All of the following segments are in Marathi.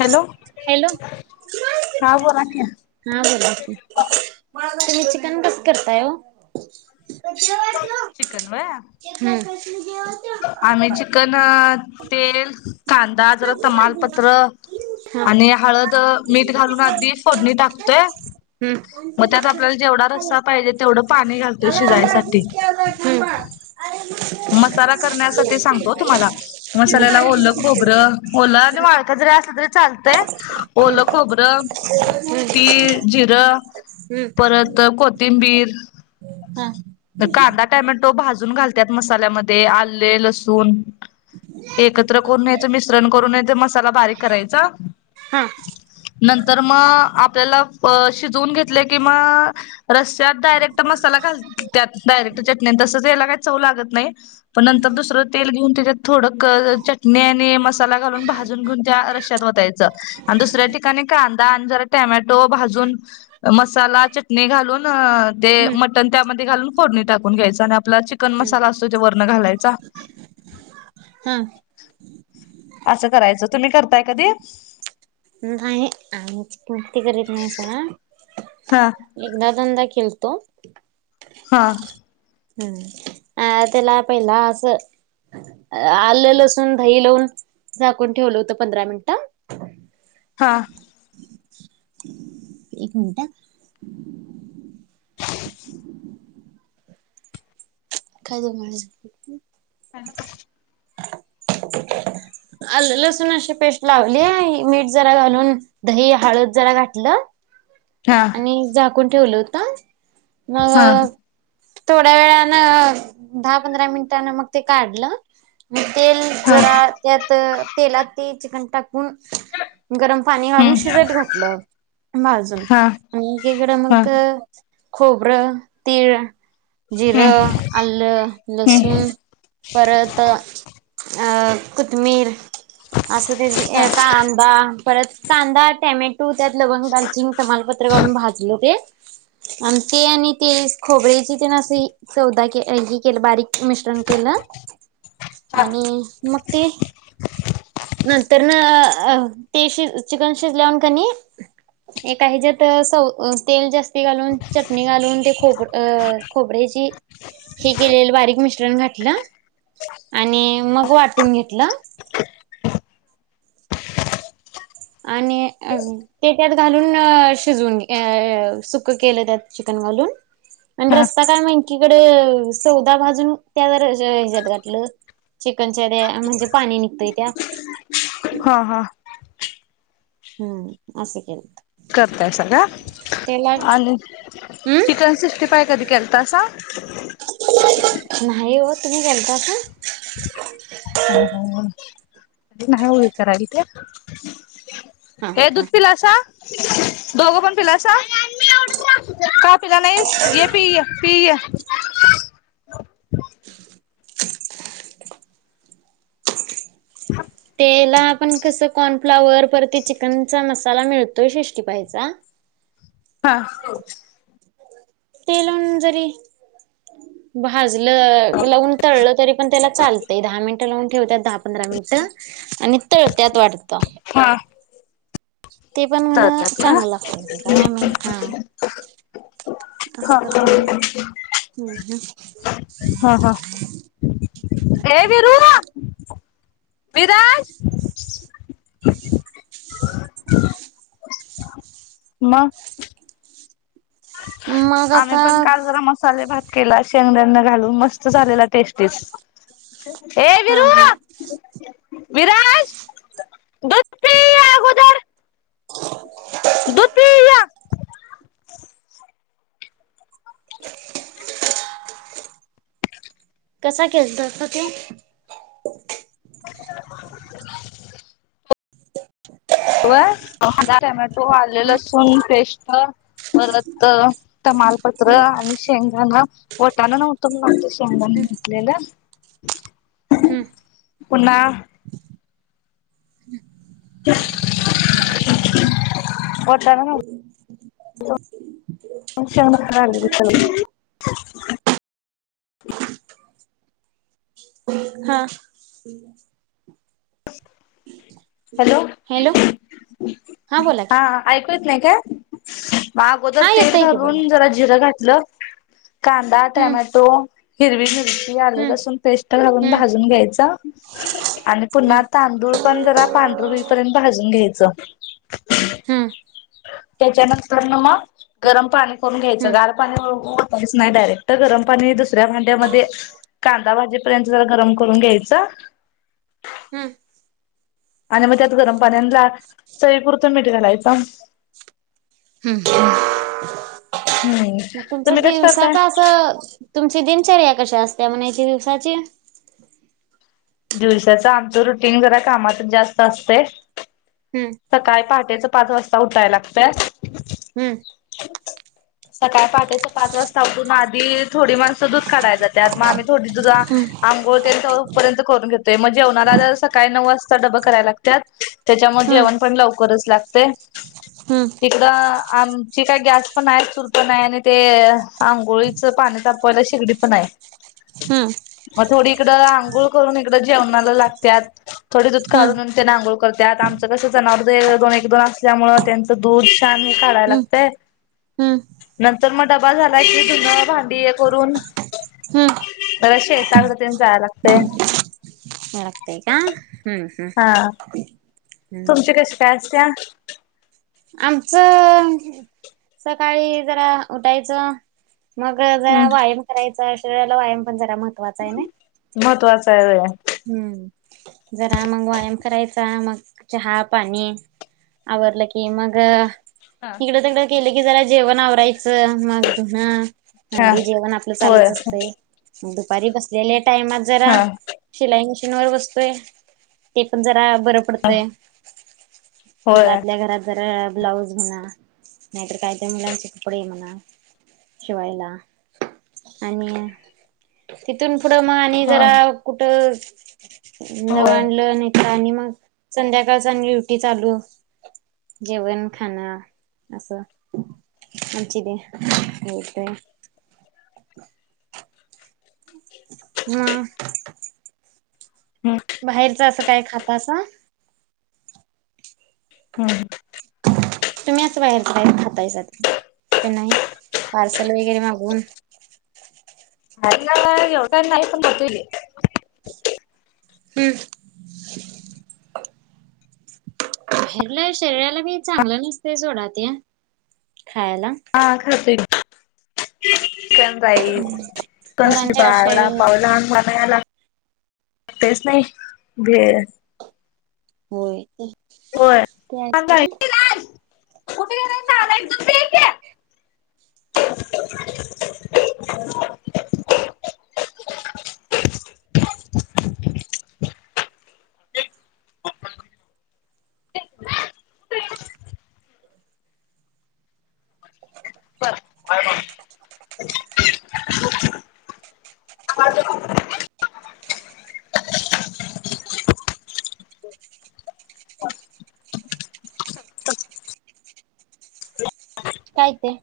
हॅलो हॅलो, हा बोला की हा बोला की. तुम्ही चिकन कसं करताय ओ? चिकन व्हय हम्म [unintelligible] आम्ही चिक कन तेल, कांदा जरा तमालपत्र हा आणि हळद, मीठ घालून आदी फोडणी टाकतोय. मग त्यात आपल्याला जेवढा रस्सा पाहिजे तेवढ पाणी घालतोय शिजायसाठी. मसाला करण्यासाठी सांगतो तुम्हाला मसाल्याला ओलं खोबरं, ओलं आणि वाळ जरी असलं तरी चालतय ओलं खोबरं तिळ, जिरं परत कोथिंबीर ह. कांदा, टोमॅटो भाजून घालतात मसाल्यामध्ये आले लसूण एकत्र करून याच मिश्रण करून ते मसाला बारीक करायचा. हा नंतर मग आपल्याला अ शिजवून घेतले की मग रश्यात डायरेक्ट मसाला घाल त्यात डायरेक्ट चटण्या तसेच याला काय चव लागत नाही. पण नंतर दुसर तेल घेऊन त्याच्यात थोडं क चटणी आणि मसाला घालून भाजून घेऊन त्या रश्यात वतायचं. आणि दुसऱ्या ठिकाणी कां का आणि जरा ट्याम्याटो भाजून मसाला चटणी घालून ते हम्म मट पण त्यामध्ये घालून फोडणी टाकून घ्यायचा आणि आपला चिकन हम्म मसाला असतोय तो वरन घालायचा. हं. असं करायचं. तुम्ही करताय कधी? नाही. आम्ही चिकन कधी करत नाही सोडा. हा एकदा दोनदा केलत. हां. हम्म अ त्याला पहिला असं आलं, लसून, दही लावून झाकून ठेवलं होतं पंधरा मिनिटं. हां. एक मिनट हा. [inaudible] काय झालं [unintelligible] हॅलो. आलं-लसूण अशी पेस्ट लावली आणि मीठ जरा घालून दही, हळद जरा घातलं. हां. ते झाकून ठेवलं होतं मग हा थोड्या वेळानं दहा पंधरा मिनटान मग ते काढलं. म तेल हा जरा त्यात तेलात ते चिकन टाकून गरम पाणी घलून हम्म शिजत घातलं भाजून हा हा एकीकडं मग हम्म खोबरं, तीळ, जिर, आल्ल, हम्म लसुण परत अ कुथमीर असं त्याची हा कांदा परत कांदा, टॅमॅटू त्यात लवंग, दालचीनी तमालपत्र घालून भाजल ते आणि ते आणि तीळ, खोबऱ्याची तेन असे सौदा के हे केलं बारीक मिश्रण केलं आणि मग ते नंतरन अ ते शि चिकन शिजल्यावर कणी एका हेच्यात सौ अ तेल जास्त ते घालून चटणी घालून ते खोबर अ खोबऱ्याची हे केलेल बारीक मिश्र तेन घातलं आणि मग वाटून घेतलं. आणि अं ते त्यात घालून शिजवून अ सुक्क केलं त्यात चिकन घालून. आणि रस्सा काय म एकीकड सौदा भाजून त्यावर ज ह्याच्यात घातलं. चिकनच्या ड्या म्हणजे पाणी निळतय त्या हा हा हम्म अस केलत. करतायसा काय आणि चिकन सिक्स्टी फाय कधी केलतासा? नाही वो तुम्ही केलतासा? अ हं कधी नाही वो करायला ते. हा ये हा दूध पिलासा? दोघ पण पिलासा का पिला नाहीस ये पि य ये पि ये. [inaudible] त्याला आपण कसं कॉर्नफ्लावर परती चिकनचा मसाला मिळतोय शिष्टी पायचा. हा. ते लाऊन जरी भाजलं लावून तळलं तरी पण त्याला चालते दहा मिनिटं लावून ठेवत्यात दहा पंधरा मिनिटं आणि तळत्यात वाटत. हा. म्हण तळत्यात का? चांगलं लागत काय माहित हा हा असं का. करत्यात हम्म हम्म. ये विरु. विराज. मग? हम्म मग आम्ही आता पण काल जरा मसाले भात केला शेंगदांना घालू मस्त झालेला टेस्टीस. ए हा विरु. हा विराज दूध पि ये अगोदर. दूध पि. कसा केलतसा ती? [inaudible] ते व्हय टोमॅटो, आल, हम्म लसून पेस्ट, परत तमालपत्र हम्म आणि शेंगदाणा, वाटान नव्हतं [unintelligible] शेंगादान हम्म घेतलेलं. हम्म पुन्हा वाटाणा नव्ह [unintelligible] हां. [inaudible] हॅलो! हॅलो बोला हा. की ऐकू येत नाही काय? मग अगोदर हा तेल येतय की बोला घालून जरा जिर घातलं, कां दा, हम्म टोमॅटो, हिरवी मिरची, आलं, हम्म लसून पेस्ट घालून हम्म भाजून घ्यायच. पुन्हा हम्म तांदूळ पण जरा पांढर होई पर्यंत भाजून घ्यायचं. हम्म त्याच्यानंतर न मग गरम पाणी करून घ्यायच हम्म गार पाणी वतायचं नाही डायरेक्ट तर गरम पाणी दुसऱ्या भांड्यांमध्ये कांदा भाजीपर्यंत जरा गरम करून घ्यायच हम्म. आणि मग त्यात गरम पाण्याला चई पुुरतं मीठ घालायचं. हम्म हम्म हम्म मग तुमच तुम्ही कस करताय? दिवसाच असं तुमची दिनचर्या कशी असतीया म्हणायची दिवसाची? दिवसाच आमचं रुटीन जरा कामातच जास्त असतय. हम्म. सकाळी पहाटेच पाच वाजता उठाय लागतय. हम्म. सकाळी पहाटेच्या पाच वाजता उठून आधी थोडी माणसं दूध काढाया जात्यात मग आम्ही थोडी दुध अंगोळ ते न करे पर्यंत करून घेतोय, मग जेवणाला आल्यावर सकाळी नऊ वाजता डबं करायल लागत्यात. त्याच्यामुळे जेवण पण लवकरच लागतय. हम्म इकड आमची काय गॅस पण आहे, चूल पण आहे आणि ते आंघोळी च पाणी तपवायला शेगडी पण आहे. हम्म मग थोडी इकडं आंघूळ करून, इकडं जेवणाला लागत्यात, थोडी दूध काढून त्यानं अंघोळ करत्यात, आमच कसं जनावर ते दोन एक दोन असल्यामुळे त्याचं तर दूध शान काढायला लागते. नंतर म डब्बा झाला की, धून, भांडी हे करून हम्म परत शेताकडे ते जाय लागतय. जाय लागते का? हम्म हम्म. हा हम्म तुमची कशी काय असतेया? आमचं, सकाळी जरा उठायचं मग जरा हम्म व्यायाम करायचा, शरीराला व्यायाम पण जरा महत्त्वाचा आहे नी. महत्त्वाचं आहे व्हय हम्म, जरा मग व्यायाम करायचा मग चहा, पाणी आवरलं की मग इकडं तिकड केल की, जरा जेवण आवरायचं मग धून हा भांडी, जेवण आपलं होय चालूच असते, मंग दुपारी बसलेल्या टाइमात जरा हा शिलाई मिशीन वर बसतोय, ते पण जरा बर पडतंय होय घरातल्या घरात जरा ब्लाऊज म्हणा, नाहीतर काही तरी ते मुलांचे कपडे म्हणा शिवायला आणि तिथून पुढं मग आणि हा जरा कुठ नव होय. आणलं आणि मग संध्याकाळच आणि ड्युटी चालू जेवण- खाणं असं, आमचु, [unintelligible] दे होय म हम बाहेरचं असं काय खातासा? हम्म तुम्ही असं बाहेरच काय खातायसा का की नाही? पार्सल वगैरे मागून ह एव काय नाही पण गतोली हम्म बाहेरला शरीराला बी चांगलं नसते सोडा ते, खायला. हा खातोय. [unintelligible] चिकन राईस, [inaudible] पोरांच्या आशेवर वडापाव, लहान मुलांना काय लागतय ते. तेच नाही भेळ होय. होय ते आहेच कुठे खरं गेलाईस नालायक दुध पीत ये की. बर [unintelligible] काय ते?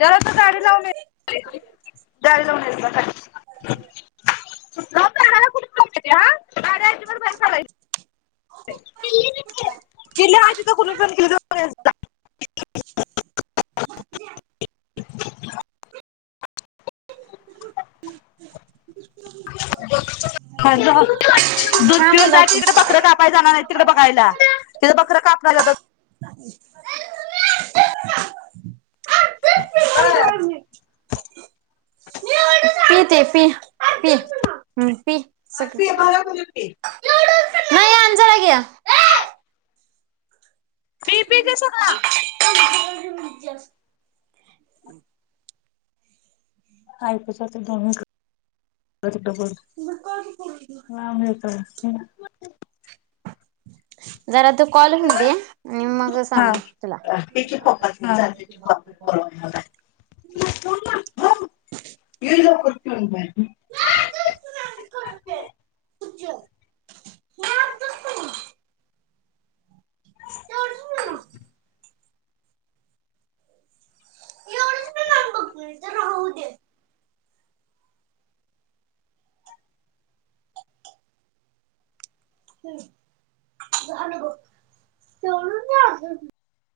जला तर गाडी लावून [inaudible] गाडी लावून ये जा खाली जाऊन दाराला कुलूप लावून येते हा. गाडी अजिबात बाहेर काढायची. [unintelligible] जा. ह दूध हा पिऊन बोला जाय क की तिकडं बकरं कापाय जाणार आहेत तिकडे बघायला तिकडे बकरं कापल जात [unintelligible] का पी ते पी ह पी सगळं पी नाही आण जरा घे पी पी ते सगळं ऐकच तर दोन्ही [unintelligible] [unintelligible] जरा तू कॉल होऊन दे केलं आणि मग हा सांग तुला दे की पप्पासनी [unintelligible] [unintelligible] [unintelligible] [inaudible] एवढच पिणार बघ मी तर राहू दे झाल बग तेवढंच माझं